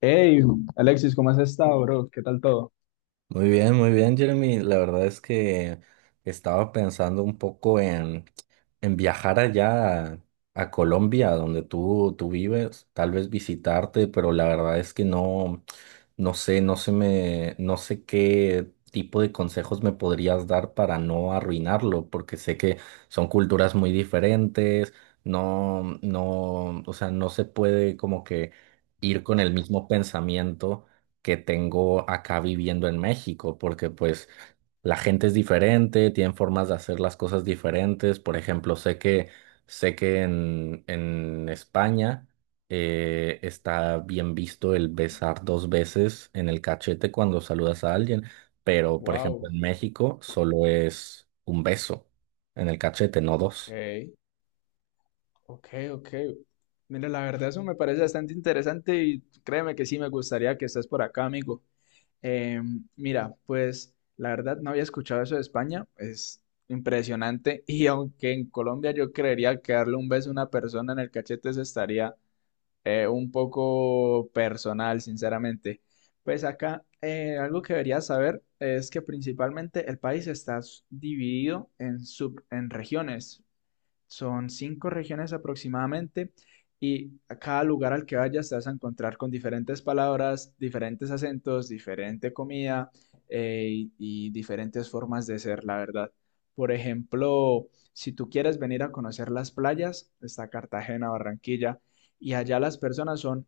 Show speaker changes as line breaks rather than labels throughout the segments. Hey, Alexis, ¿cómo has estado, bro? ¿Qué tal todo?
Muy bien, Jeremy. La verdad es que estaba pensando un poco en viajar allá a Colombia, donde tú vives, tal vez visitarte, pero la verdad es que no, no sé, no sé qué tipo de consejos me podrías dar para no arruinarlo, porque sé que son culturas muy diferentes, no, no, o sea, no se puede como que ir con el mismo pensamiento que tengo acá viviendo en México, porque pues la gente es diferente, tienen formas de hacer las cosas diferentes. Por ejemplo, sé que en España está bien visto el besar dos veces en el cachete cuando saludas a alguien, pero por ejemplo
Wow,
en México solo es un beso en el cachete, no dos.
ok, ok, ok. Mira, la verdad eso me parece bastante interesante y créeme que sí me gustaría que estés por acá, amigo. Eh, mira, pues la verdad no había escuchado eso de España, es impresionante y aunque en Colombia yo creería que darle un beso a una persona en el cachete se estaría un poco personal, sinceramente. Pues acá algo que deberías saber es que principalmente el país está dividido en en regiones. Son cinco regiones aproximadamente y a cada lugar al que vayas te vas a encontrar con diferentes palabras, diferentes acentos, diferente comida, y diferentes formas de ser, la verdad. Por ejemplo, si tú quieres venir a conocer las playas, está Cartagena, Barranquilla, y allá las personas son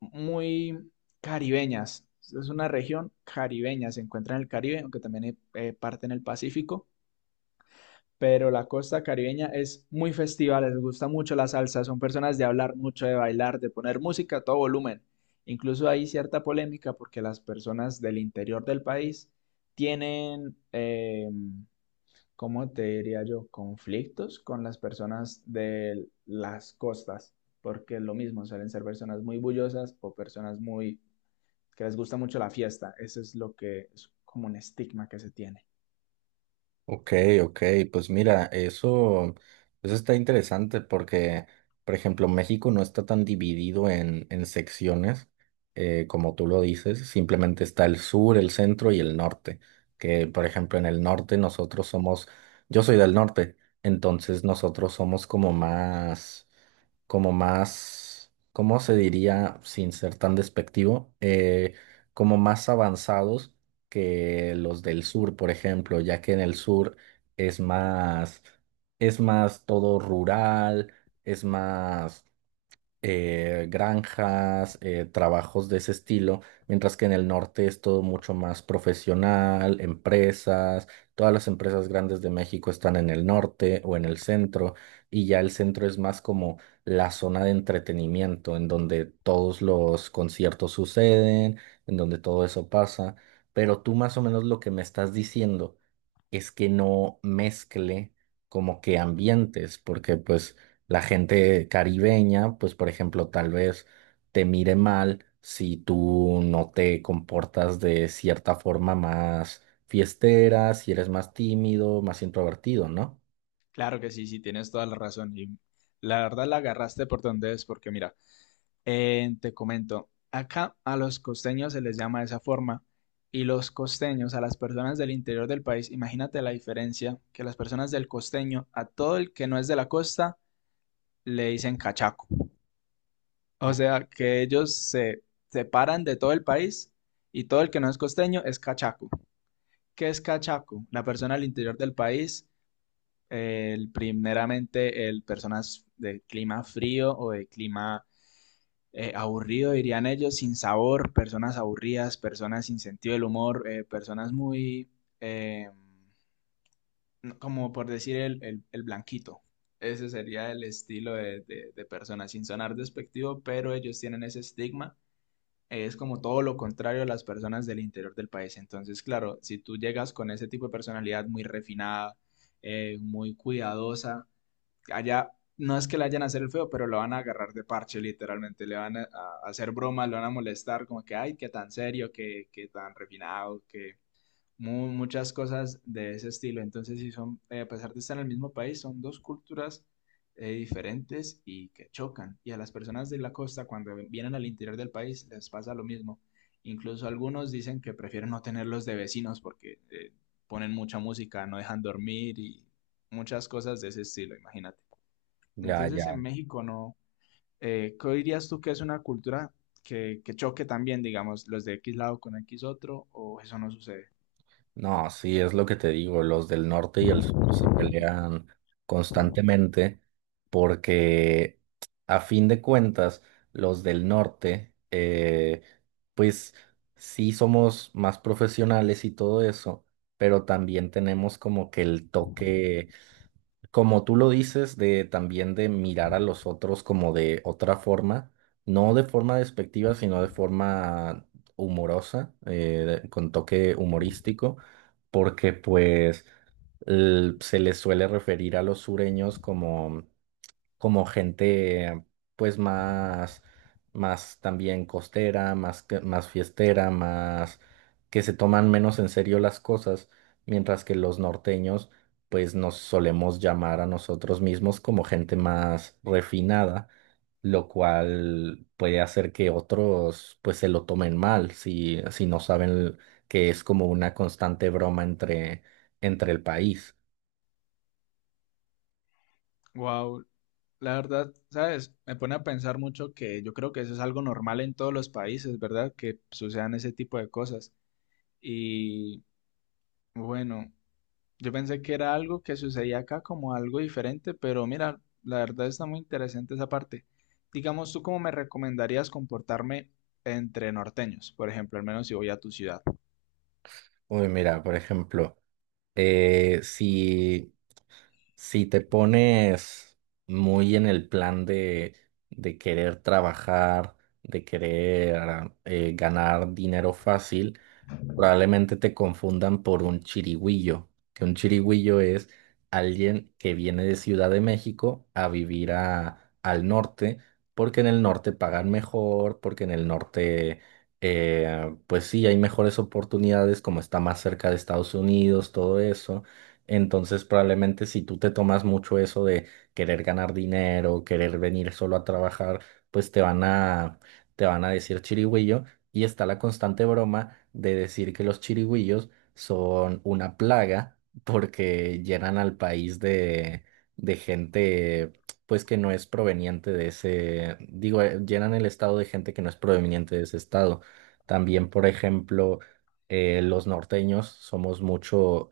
muy caribeñas. Es una región caribeña, se encuentra en el Caribe, aunque también hay parte en el Pacífico, pero la costa caribeña es muy festiva, les gusta mucho la salsa, son personas de hablar mucho, de bailar, de poner música a todo volumen. Incluso hay cierta polémica porque las personas del interior del país tienen, ¿cómo te diría yo?, conflictos con las personas de las costas, porque es lo mismo, suelen ser personas muy bullosas o personas muy que les gusta mucho la fiesta. Eso es lo que es como un estigma que se tiene.
Ok, ok, pues mira, eso está interesante porque, por ejemplo, México no está tan dividido en secciones, como tú lo dices, simplemente está el sur, el centro y el norte, que por ejemplo en el norte nosotros somos, yo soy del norte, entonces nosotros somos como más, ¿cómo se diría sin ser tan despectivo? Como más avanzados que los del sur, por ejemplo, ya que en el sur es más, es más todo rural, es más granjas, trabajos de ese estilo, mientras que en el norte es todo mucho más profesional, empresas, todas las empresas grandes de México están en el norte o en el centro, y ya el centro es más como la zona de entretenimiento, en donde todos los conciertos suceden, en donde todo eso pasa, pero tú más o menos lo que me estás diciendo es que no mezcle como que ambientes, porque pues... La gente caribeña, pues por ejemplo, tal vez te mire mal si tú no te comportas de cierta forma más fiestera, si eres más tímido, más introvertido, ¿no?
Claro que sí, sí, tienes toda la razón. Y la verdad la agarraste por donde es, porque mira, te comento, acá a los costeños se les llama de esa forma, y los costeños, a las personas del interior del país, imagínate la diferencia, que las personas del costeño, a todo el que no es de la costa, le dicen cachaco. O
O-
sea, que ellos se separan de todo el país, y todo el que no es costeño es cachaco. ¿Qué es cachaco? La persona al interior del país, el, primeramente el personas de clima frío o de clima aburrido, dirían ellos, sin sabor, personas aburridas, personas sin sentido del humor, personas muy, eh, no, como por decir, el blanquito. Ese sería el estilo de, de, personas, sin sonar despectivo, pero ellos tienen ese estigma, es como todo lo contrario a las personas del interior del país. Entonces, claro, si tú llegas con ese tipo de personalidad muy refinada, muy cuidadosa, allá no es que le hayan a hacer el feo, pero lo van a agarrar de parche, literalmente. Le van a hacer bromas, lo van a molestar, como que, ay, qué tan serio, qué tan refinado, que muchas cosas de ese estilo. Entonces, sí son, a pesar de estar en el mismo país, son dos culturas diferentes y que chocan. Y a las personas de la costa, cuando vienen al interior del país, les pasa lo mismo. Incluso algunos dicen que prefieren no tenerlos de vecinos porque ponen mucha música, no dejan dormir y muchas cosas de ese estilo, imagínate.
Ya, ya.
Entonces en México no. ¿Qué dirías tú que es una cultura que, choque también, digamos, los de X lado con X otro, o eso no sucede?
No, sí, es lo que te digo, los del norte y el sur se pelean constantemente porque a fin de cuentas los del norte, pues sí somos más profesionales y todo eso, pero también tenemos como que el toque como tú lo dices, de también de mirar a los otros como de otra forma, no de forma despectiva, sino de forma humorosa, con toque humorístico, porque pues se les suele referir a los sureños como gente pues más, más también costera, más fiestera, más que se toman menos en serio las cosas, mientras que los norteños pues nos solemos llamar a nosotros mismos como gente más refinada, lo cual puede hacer que otros pues se lo tomen mal si no saben que es como una constante broma entre el país.
Wow, la verdad, ¿sabes? Me pone a pensar mucho que yo creo que eso es algo normal en todos los países, ¿verdad? Que sucedan ese tipo de cosas. Y bueno. Yo pensé que era algo que sucedía acá como algo diferente, pero mira, la verdad está muy interesante esa parte. Digamos, ¿tú cómo me recomendarías comportarme entre norteños, por ejemplo, al menos si voy a tu ciudad?
Uy, mira, por ejemplo, eh, si Si te pones muy en el plan de querer trabajar, de querer ganar dinero fácil, probablemente te confundan por un chirigüillo, que un chirigüillo es alguien que viene de Ciudad de México a vivir al norte, porque en el norte pagan mejor, porque en el norte, pues sí, hay mejores oportunidades, como está más cerca de Estados Unidos, todo eso. Entonces, probablemente si tú te tomas mucho eso de querer ganar dinero, querer venir solo a trabajar, pues te van a decir chirigüillo. Y está la constante broma de decir que los chirigüillos son una plaga porque llenan al país de gente, pues que no es proveniente de ese, digo, llenan el estado de gente que no es proveniente de ese estado. También, por ejemplo, los norteños somos mucho.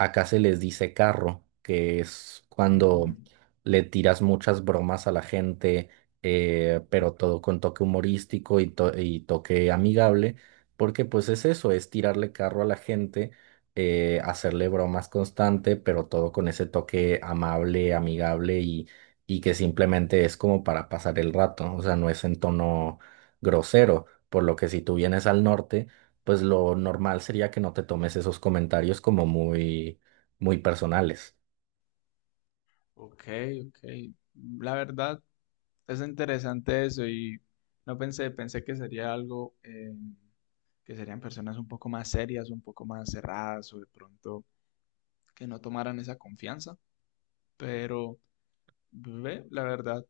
Acá se les dice carro, que es cuando
Mm,
le tiras muchas bromas a la gente, pero todo con toque humorístico y, y toque amigable, porque pues es eso, es tirarle carro a la gente, hacerle bromas constante, pero todo con ese toque amable, amigable y que simplemente es como para pasar el rato, o sea, no es en tono grosero, por lo que si tú vienes al norte pues lo normal sería que no te tomes esos comentarios como muy, muy personales.
ok, ok. La verdad es interesante eso, y no pensé, pensé que sería algo, que serían personas un poco más serias, un poco más cerradas o de pronto que no tomaran esa confianza, pero ve, la verdad.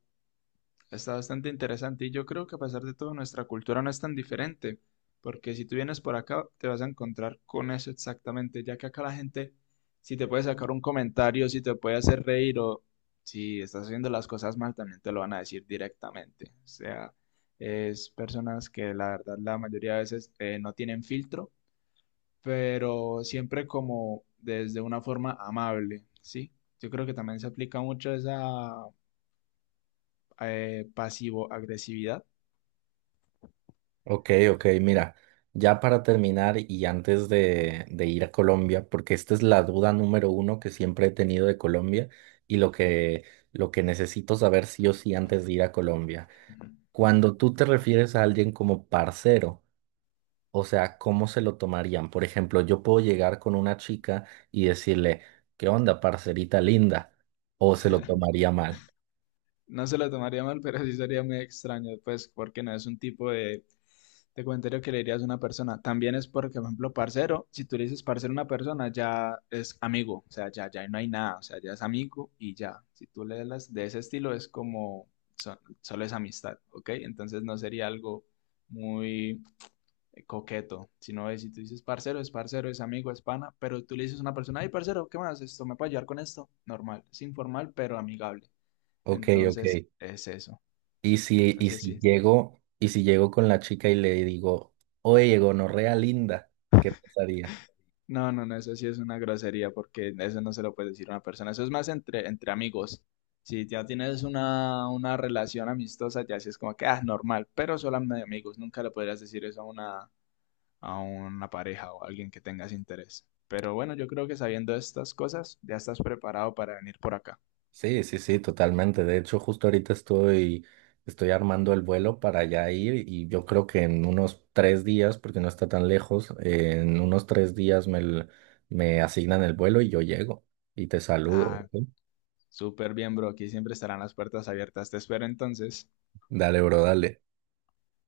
Está bastante interesante y yo creo que a pesar de todo nuestra cultura no es tan diferente, porque si tú vienes por acá te vas a encontrar con eso exactamente, ya que acá la gente si te puede sacar un comentario, si te puede hacer reír o si estás haciendo las cosas mal también te lo van a decir directamente. O sea, es personas que la verdad la mayoría de veces no tienen filtro, pero siempre como desde una forma amable, ¿sí? Yo creo que también se aplica mucho esa, pasivo-agresividad.
Ok, ok, mira, ya para terminar y antes de ir a Colombia, porque esta es la duda número uno que siempre he tenido de Colombia y lo que necesito saber sí o sí antes de ir a Colombia. Cuando tú te refieres a alguien como parcero, o sea, ¿cómo se lo tomarían? Por ejemplo, yo puedo llegar con una chica y decirle, ¿qué onda, parcerita linda? ¿O se lo tomaría mal?
No se lo tomaría mal, pero sí sería muy extraño, pues, porque no es un tipo de, comentario que le dirías a una persona. También es porque, por ejemplo, parcero, si tú le dices parcero a una persona, ya es amigo, o sea, ya no hay nada, o sea, ya es amigo y ya. Si tú le das de ese estilo, es como, solo es amistad, ¿ok? Entonces no sería algo muy, coqueto, sino si tú dices parcero, es amigo, es pana, pero tú le dices a una persona, ay, parcero, ¿qué más? Esto me puede ayudar con esto. Normal, es informal, pero amigable.
Ok, ok.
Entonces, es eso. Entonces, sí.
Y si llego con la chica y le digo, oye, gonorrea linda, ¿qué pasaría?
No, no, no, eso sí es una grosería, porque eso no se lo puede decir a una persona. Eso es más entre, amigos. Si ya tienes una, relación amistosa, ya sí es como que, ah, normal, pero solo de amigos. Nunca le podrías decir eso a una, pareja o a alguien que tengas interés. Pero bueno, yo creo que sabiendo estas cosas, ya estás preparado para venir por acá.
Sí, sí, sí, totalmente. De hecho, justo ahorita estoy, estoy armando el vuelo para allá ir y yo creo que en unos 3 días, porque no está tan lejos, en unos 3 días me asignan el vuelo y yo llego y te saludo.
Ah,
¿Ok?
súper bien, bro. Aquí siempre estarán las puertas abiertas. Te espero entonces.
Dale, bro, dale.